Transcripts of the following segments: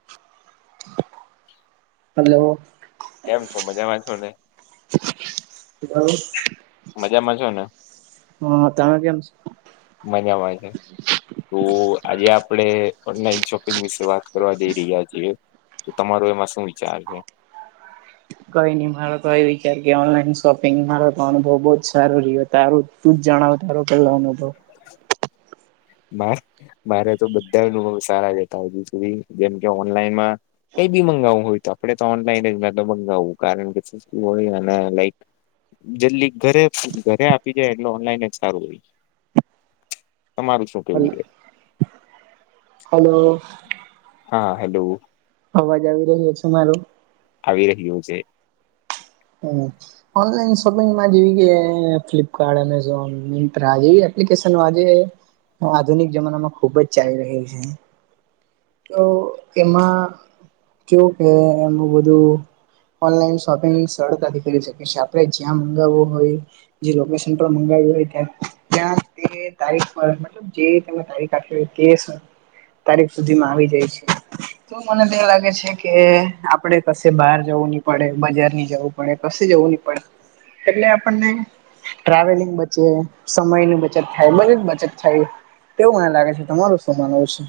[inaudible] હાલો. કેમ છો મજા માં છો ને? હલો. મજામાં છોને? તમે કેમ છો? મજામાં છે, તો આજે આપડે ઓનલાઈન શોપ વિશે વાત કરવા જઈ રહ્યા છીએ, તો તમારો એમાં શું વિચાર છે? કઈ નઈ મારો તો એ વિચાર કે ઓનલાઈન શોપિંગ મારો તો અનુભવ બહુ જ સારું રહ્યો તારું તું જ જણાવ તારો પેલો અનુભવ? [inaudible] માર મારે તો બધા લોકો સારા જતા હજુ સુધી જેમ કે ઓનલાઈનમાં. એ બી મંગાવવું હોય તો આપડે તો ઓનલાઈન જ ના તો મગાવવું કારણ કે હોયને લાઈક. જેટલી ઘરે ઘરે આપી જાય એટલે ઓનલાઈન જ સારું હોય. તમાર શું કેવું છે? હલો. હા હેલો. અવાજ આવી રહ્યો છે મારો? આવી રહ્યું છે. હમ. ઓનલાઈન શોપિંગમાં જેવી કે ફ્લિપકાર્ટ એમેઝોન મિ્રા જેવી એપ્લિકેશનજે. હ આધુનિક જમાનામાં ખુબ જ ચાલી રહ્યું છે. તો એમાં કેવું કે એનું બધું ઓનલાઈન શોપિંગ સરળતાથી કરી શકે છે આપણે જ્યાં મંગાવવું હોય. જે લોકેશન પર મંગાવ્યું હોય ત ત્યાં તે તારીખ પર. જે તને તારીખ તે તારીખ સુધીમાં આવી જાય છે. તો મને તો લાગે છે કે આપડે કશે બહાર જવું નહી પડે બજારની જવું પડે. પડે, ક જવું નહી પડે એટલે આપણને ટ્રાવેલિંગ બચે સમયની બચત થાય બધી જ બચત થાય. એવું મને લાગે છે તમારું શું માનવું છે?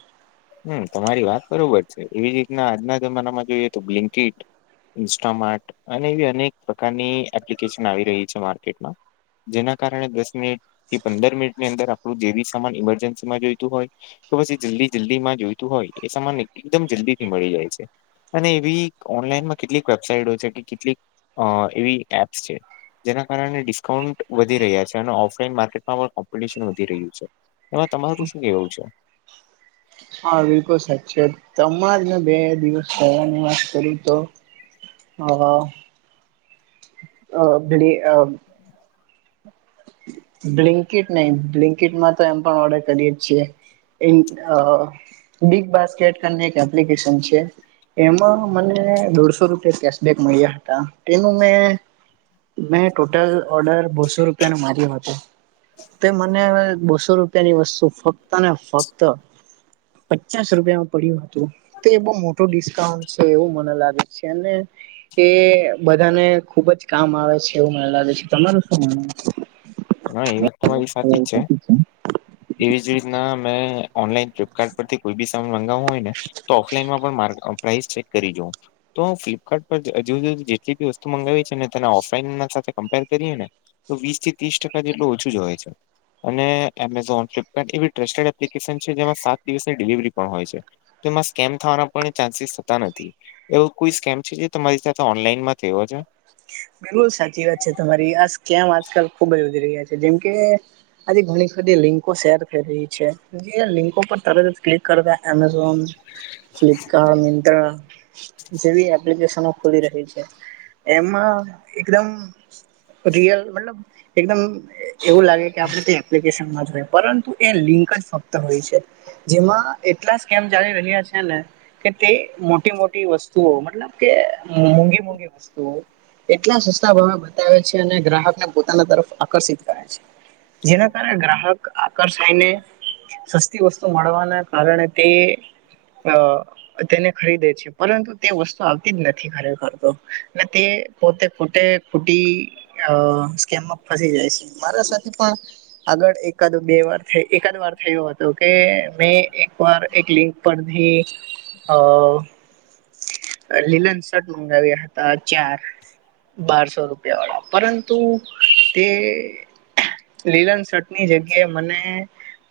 હમ તમારી વાત બરોબર છે એવી જ રીતના આજના જમાનામાં જોઈએ તો બ્લિકટ. ઇન્સ્ટામાર્ટ અને એવી અનેક પ્રકારની એપ્લિકેશન આવી રહી છે માર્કેટમાં જેના કારણે દસ મિનિટથી પંદર મિનિટની અંદર આપણું જેવી સામાન ઈમરજન્સીમાં જોઈતું હોય. તો બસ એ જલ્દી જલ્દી માં જોઈતું હોય એ સમાન એકદમ જલ્દી થી મળી જાય છે. અને એવી ઓનલાઈનમાં કેટલીક વેબસાઇટો છે કે કેટલીક એવી એપ્સ છે. જેના કારણે ડિસ્કાઉન્ટ વધી રહ્યા છે અને ઓફલાઈન માર્કેટમાં પણ કોમ્પિટિશન વધી રહ્યું છે. એમાં તમારું શું કેવું છે. હા બિલકુલ સાચ છે તમાર મે બે દિવસ થવાની વાત કરું તો હ હ. અ બ અ. બ્લિન્કટ નહ બ્લિન્કીટમાં તો એમ પણ ઓર્ડર કરીએ જ છીએ. બિગ બાસ્કેટ એક એપ્લિકેશન છે. એમાં મને દોઢસો રૂપિયા કેશબક મળ્યા હતા તેનું મે મેં ટોટલ ઓર્ડર બોસો રૂપિયા ન માર્યો હતો તો મને બોસો રૂપિયાની વસ્તુ ફક્ત ને ફક્ત પચાસ રૂપિયામાં પડ્યું હતું તો એ બહ મોટું ડિસ્કાઉન્ટ છે એવું મને લાગે છે અને એ બધાને ખુબ જ કામ આવે છે એવું મને લાગે છે તમારું શું માન હ એ વાત તો મારી સાચી જ છે એવીજ રીતના મેં ઓનલાઈન કાર પરથી કોઈ બી સામાન મંગાવવું હોય ને તો ઓફલાઈનમાં પણ પ્રાઇસ ચેક કરી જોવ તો હું ફ્લિપકાર્ટ પર હજુજુ જેટલી બી વસ્તુ મગાવી છે ને તેને ઓફલાઈન સાથે કમ્પેર કરીએ ને તો વીસ થી ત્રીસ ટકા જેટલું ઓછું જ હોય છે. અને એમેઝોન ફ્લિપકાર્ટ એવી ટ્રસ્ટેડ એપ્લિકેશન છે જેમાં સાત દિવસની ડિલિવરી પણ હોય છે. તો એમાં સ્કેમ થવાના પણ ચાન્સીસ થતા નથી એવો કોઈ સ્કેમ છે જે તમારી સાથે ઓનલાઈનમાં થવો છે. બિલકુલ સાચી વાત છે તમારી આ કેમ આજકાલ ખુબ જ વધી રહ્યા છે જેમ કે આજ ઘણી બધી લિંકો શેર કરી રહી છે. જે લિંકો પર તર ક્લિક કરતા અમેઝોન ફ્લિપકાર્ટ મિંત્રા જેવી એપ્લિકેશનો ખુલી રહી છે એમાં એકદમ રિયલ મતલબ એકદમ એવું લાગે કે આપણે એપ્લિકેશન જ હોય પરંતુ એ લિંક જ ફક્ત હોય છે. જેમાં એટલા કેમ ચાલી રહ્યા છે ને કે તે મોટી મોટી વસ્તુઓ મતલબ કે મોૂંઘી મોંઘી વસ્તુઓ કેટલા સસ્તા ભાવ બતાવે છે અને ગ્રાહકને પોતાના તરફ આકર્ષિત કરે છે. જેના કારણે ગ્રાહક આકર્ષાયને સસ્તી વસ્તુ મળવાના કારણે તે અ તેને ખરીદે છે પરંતુ તે વસ્તુ આવતી જ નથી ખરીદ કરતો અને તે પોતે ખૂટે ખૂટીકેમમાં ફસી જાય છે મારા સાથે પણ આગળ એકાદ બે વાર એકાદ વાર થયો હતો કે મેં એક વાર એક લિંક પડધ અ લીલન શર્ટ મંગાવ્યા હતા ચાર બારસો રૂપિયા વાળા પરંતુ એ લીલન શટની જગ્યાએ મને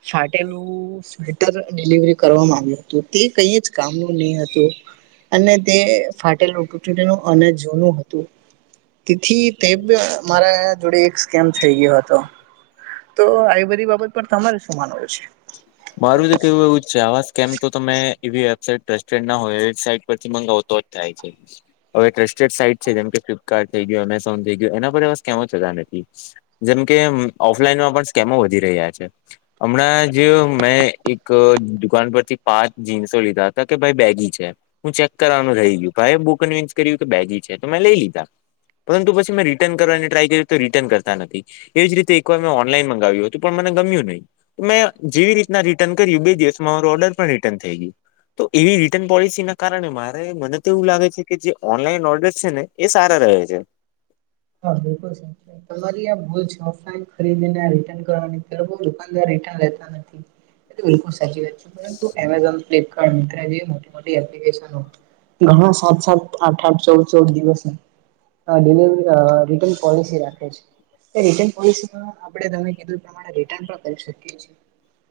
ફાટેલું સ્વેટર ડિલિવરી કરવામાં આવ્યું હતું તે કઈ જ કામનું નહી હતું અને તે ફાટેલુંનું અને જૂનું તેથી તે મારા જોડે એક સ્કેમ થઈ ગયો હતો તો આવી બધી બાબત પણ તમારે શું માનવું છે. મારું તો કેવું એવું જ છે આવા સ્કેમ તો તમે એવી વેબસાઇટ ટસ્ટેડ નાયઇટ પરથી મંગાવતોજ થાય છે. હવે ટ્રસ્ટેડ સાઈટ છે જેમ કે ફ્લિપકાર્ટ થઈ ગયું એમેઝોન થઈ ગયું એના પર બસ કેવ જતા નથી જેમકે ઓફલાઈનમાં પણ સ્કેમો વધી રહ્યા છે હમણાં જોયુ મેં એક દુકાન પરથી પાંચ જીન્સો લીધા હતા કે ભાઈ બેગી છે. હું ચેક કરવાનું રહી ગયું ભાઈ બુ કન્વિન્સ કર્યું કે બેગી છે તો મેં લઈ લીધા પરંતુ પછી મેં રિટર્ન કરવાની ટ્રાય કર તો રિટર્ન કરતા નથી એવી જ રીતે એકવાર મેં ઓનલાઈન મગાવ્યું હતું પણ મને ગમ્યું નહી, મેં જેવી રીતે ના રિટર્ન કર્યું બે દિવસમાં મારું ઓર્ડર પણ રિટર્ન થઈ ગયું. તો એવી રિટર્ન પોલિસી ના કારણે મારે મને તો એવું લાગે છે કે જે ઓનલાઈન ઓર્ડર છે ને. એ સારા રહે છે. હા બિલકુલ સ તમારી આ ભૂલ છે ઓલાન ખરીદીને રટન કરવાની દુાનદ રિટન લેતા નથી. બિલકુલ સાચી વાત છેંતુ એમેઝોન ફ્લપકાર મ જે મો મો એપ્લિકેશનો. ઘણા સાત સાત આઠ આઠ ચૌદ ચૌદ દિવસ, ડિલવરી અ રિટર્ન પોલિસી રાખે છે. રિટર્ન પોલિસીમાં આપણે તમે કીધું એ પ્રમાણે રિટર્ન પણ કરી શકીએ છીએ.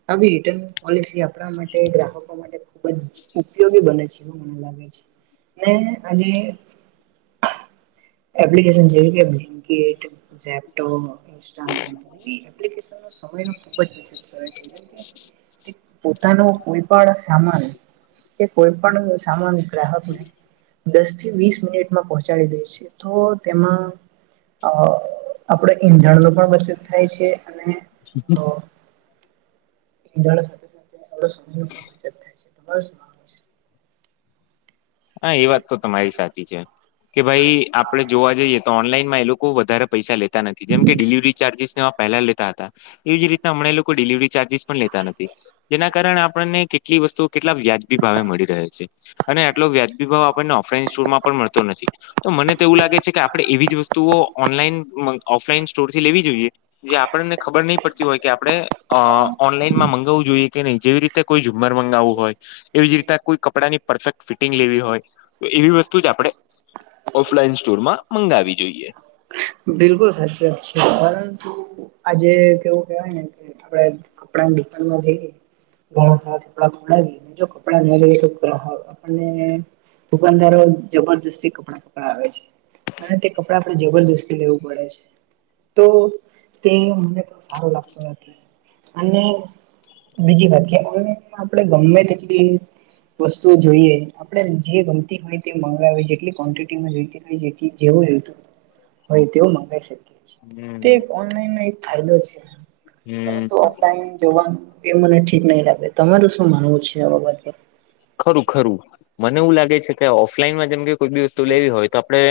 આવી રિટર્ન પોલિસી આપણા માટે ગ્રાહકો માટે ખૂબ જ ઉપયોગી બને છે એવ મને લાગે છે, ને આજે એ્ કેટપટોપ. ા માટે્લિક સમ ખુબ જ બચત કરે છે. પોતાનો કોઈ પણ સામાન. એ કોઈ પણ સામાન ગ્રાહક નહી. દસ થી વીસ મિનિટમાં પહોંચાડી દે છે તો તેમાં અ આપડ ઈંધણ ન પણ વચત થાય છે અને શ [unintelligible] ંધ સાથે સમય પણચ થાય છે, તમા હા એ વાત તો તમારી સાચી છે. કે ભાઈ આપડે જોવા જઈએ તો ઓનલાઈનમાં એ લોકો વધારે પૈસા લે નથી જેમ કે ડિલિવરી ચાર્જિસ ને પહેલા લેતા હતા. એવી જ રીતના હમણાં લોકો ડિલિવરી ચાર્જિસ પણ લેતા નથી. જેના કારણે આપણને કેટલી વસ્તુઓ કેટલા વ્યાજબી ભાવે મળી રહે છે, અને જી ભાવ આપને ઓફ સરમાં મળતો નથી, તો મ તો એવું લાગે છે કે આપણે એવી જ વસ્તુઓ ઓનલાઈન ઓફલાઈન સ્ટોર થી લેવી જોઈએ. જે આપણને ખબર નહી પડતી હોય કે આપણે ઓનલાઈનમાં મગાવવું જોઈએ. કે નહી જેવી રીતે કોઈ ઝુમર મગાવવું હોય, એવી જ રીતે કોઈ કપડા ની પરફેક્ટ ફિટિંગ લેવી હોય. તો એવી વસ્તુ જ આપણે ઓફલાઈન સ્ટોરમાં મંગાવી જોઈએ. બિલકુલ સાચી વાત છે પરંતુ આજે કેવું કેવાય ને કે. આપણે કપડાની દુકાનમાં જઈએ. ઘણા થાર કપડા ખોડ ગ જો કપડાં ના ગ તો ગ આપણને દુકાનદારો જબરજસ્તી કપડા પકડાવે છે, અને તે કપડા આપડે જબરજસ્તી લેવું પડે છે, તો તે મને તો સારો લાગતો નથી. અને બીજી વાત કે ઓનઈ આપણે ગમે તેટલી વસ્તુઓ જોઈએ. આપણે જે ગમતી હોય તે મગાવી જેટલી ક્વન્ટિટીમાં જતી હોય જે જેવું જોતું. હોય તેવું મગાવી શકીએ. તે હમ્મ ઓનલાઈન ન એક ફાયદો છે, પરંતુ હમ્મ ઓફલાઈન જોવાનું એ મને ઠીક નહી લાગે તમારું શું માનવું છે આ બાબતે? ખરું ખરું, મને એવું લાગે છે કે ઓફલાઈનમાં જેમ કે કોઈ બી વસ્તુ લેવી હોય તો આપડે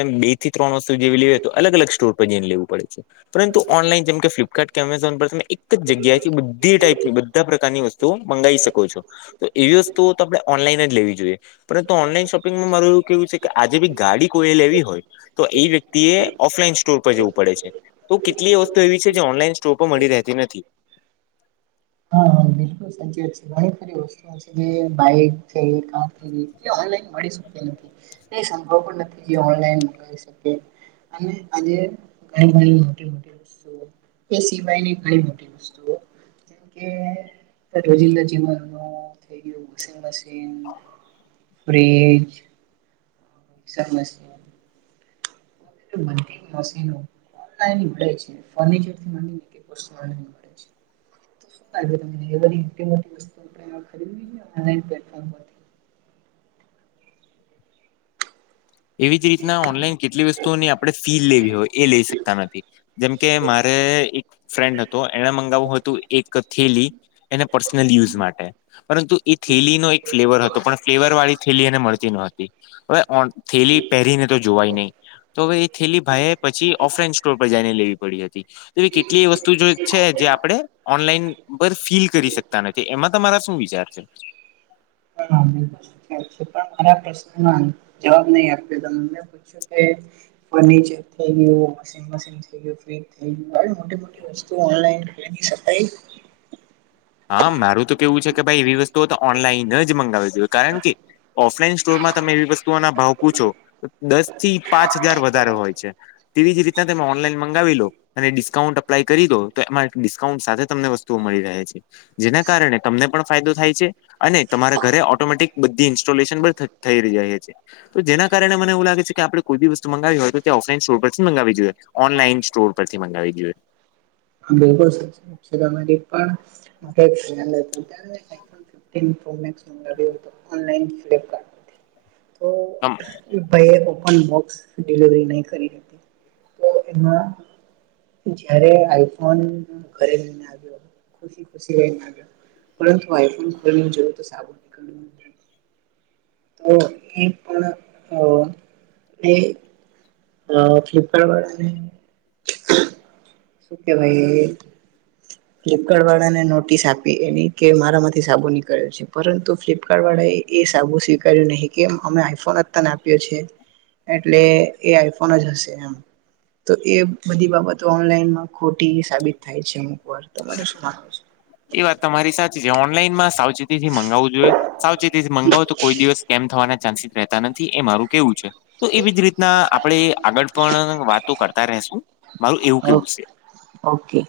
થી્રણ વસ્તુ જેવી લે હો તો અલગ અગ સ્ટોર પર જઈને લેવું પડે. પરંતુ ઓનલાઈન જેમ કે ફ્લિપકાર્ટ કે અમેઝોન પર તમે એક જગ્યાથી બધી ટાઈપની બધા પ્રકારની વસ્તુઓ મંગાવી શકો તેવી છો, તો એવી વસ્તુ ઓનલાઈન જ લેવી જોઈએ, પરંતુ ઓનલાઈન શોપિંગમાં માર એવું કેવું છે કે આજે બી ગાડી કોઈએ લેવી હોય. તો એ વ્યક્તિએ, ઓફલાઈન સ્ટોર પર જવું પડે છે. તો કેટલીએ વસ્તુ એવી છે જે ઓનલાઈન સ્ટોર પર મળી રેહતી નથી. હા હા બિલકુલ સાચત વસ્તુ કઈ મળી શક નથી. એ સંભવ પણ નથી જે ઓનલાઈન મંગાવી શકે. અને આજે ઘયલ ઘયલ હોટેલ વટેલ એ સિવાય ની ગણી બધી વસ્તુઓ જેમ કે રોજિંદા જીવનો થઇ વોશિંગ મશીન ફ્રીજ સમસ્યા એ બનતીન મશીનો ઓનલાઇન ઈ મળે. ફર્નીચર થી માંડી ને દરેક [unintelligible] મળે છે. [unintelligible] એ બધી એટી મોટી વસ્તુ આપડે ખરીદી લેવાય ઓનલાઇન પ્લેટફોર્મ પર? એવી જ રીતના ઓનલાઈન કેટલી વસ્તુઓની આપણે ફીલ લેવી હોય, એ લઈ શકતા નથી. જેમકે મારે એક ફ્રેન્ડ હતો એને મંગાવું હતું એક થેલી એને પર્સનલ યુઝ માટે. પરંતુ એ થેલીનો એક ફ્લેવર હતો પણ ફ્લેવર વાળી થેલી એને મળતી નોહતી. હવે ઓ થેલી પેહરીને તો જોવાય નહી, તો હવે એ થેલી ભાઈએ પછી ઓફલાઈન સ્ટોર પર જઈને લેવી પડી હતી. તો એ કેટલી એ વસ્તુ જો છે જે આપણે ઓનલાઈન પર ફીલ કરી શકતા નથી એમાં તમારા શું વિચાર છે? પણ હું એમ કઉ છું કે જે પણ મારા પ્રશ્નના જવાબ નહી આપ્યો. તમને મે ફર્નિચર થઈ ગ્યું, વોશિંગ મશિન થઈ ગ્યું, ફ્રી જ થઈ ગ્યું. આવી મોટી મોટી વસ્તુઓ ઓનલાઈનની ખરીદી શકાય? હા મારુ તો કેવું છે કે ભાઈ એવી વસ્તુઓ તો ઓનલાઈન જ મંગાવા જોઈએ કારણ કે ઓફલાઈન સ્ટોરમાં તમે એવી વસ્તુઓના ભાવ પૂછો, દસ થી પાંચ હજાર વધારે હોય છે. તેવી જ રીતના તમે ઓનલાઈન મગંગાવી લો અને ડિસ્કાઉન્ટ અપ્લાય કરી દો, તો એમાં ડિસ્કાઉન્ટ સાથે તમને વસ્તુઓ મળી રહે છે. જેના કારણે તમને પણ ફાયદો થાય છે અને તમારા ઘરે ઓટોમેટિક બધી ઇન્સ્ટોલેશન પણ થ થઈ જાય છે. તો જેના કારણે મને એવું લાગે છે આપણે કોઈ બી વસ્તુ મંગાવી હોય તો તે ઓફલાઈન સ્ટોર પરથી મગાવવી જોઈએ, ઓનલાઈન સ્ટોર પરથી મંગાવવી જોઈએ. બિલકુલ સાચી વાત છે તમારી પણ [unintelligible] તીન પ્રો મેક્સ મંગાવ્યો હતો ઓનલાઈન ફ્લિપકાર્ટ પર થી તો તમેં ઈ ભાઈએ ઓપન બોક્સ ડિલિવરી નહી કરી હતી. તો એમાં જ્યારે આઈ ફોન ઘરે લઈને આવ્યો હ ખુશી ખુશી રઈને આવ્યા હતો, પરંતુ આઈ ફોન ખોલીને જોયો તો સાબુ નીકળ્યો તો ઈ પણ એ અ અ ફ્લિપકાર્ટ વાળા ને, શું કેવાય? ફ્લિપકાર્ટ વાળાને નોટિસ આપી એની કે મારામાંથી સાબુ નીકળ્યો છે પરંતુ ફ્લિપકાર્ટ વાળા એ એ સાબુ સ્વીકાર્યું નહી કે એમ અમે આઈ ફોન જ આપ્યો છે. એટલે એ આઈફોન જ હશે એમ. તો એ બધી બાબતો ઓનલાઈનમાં ખોટી સાબિત થાય છે અમુક વાર તમારે શું માનવું છે? એ વાત તમારી સાથે છે ઓનલાઈન માં સાવ ચેતી થી મગાવું જોઈએ, સાવચેતીથી માવો તો કોઈ દિવસ સ્મ થવાના ચાન્સ રેહતા નથી એ મારું કેવું છે. તો એવી જ રીતના આપણેે આગળ પણ વાતો કરતા રેહશું મારું એવું ઓ કેવું છે. ઓકે.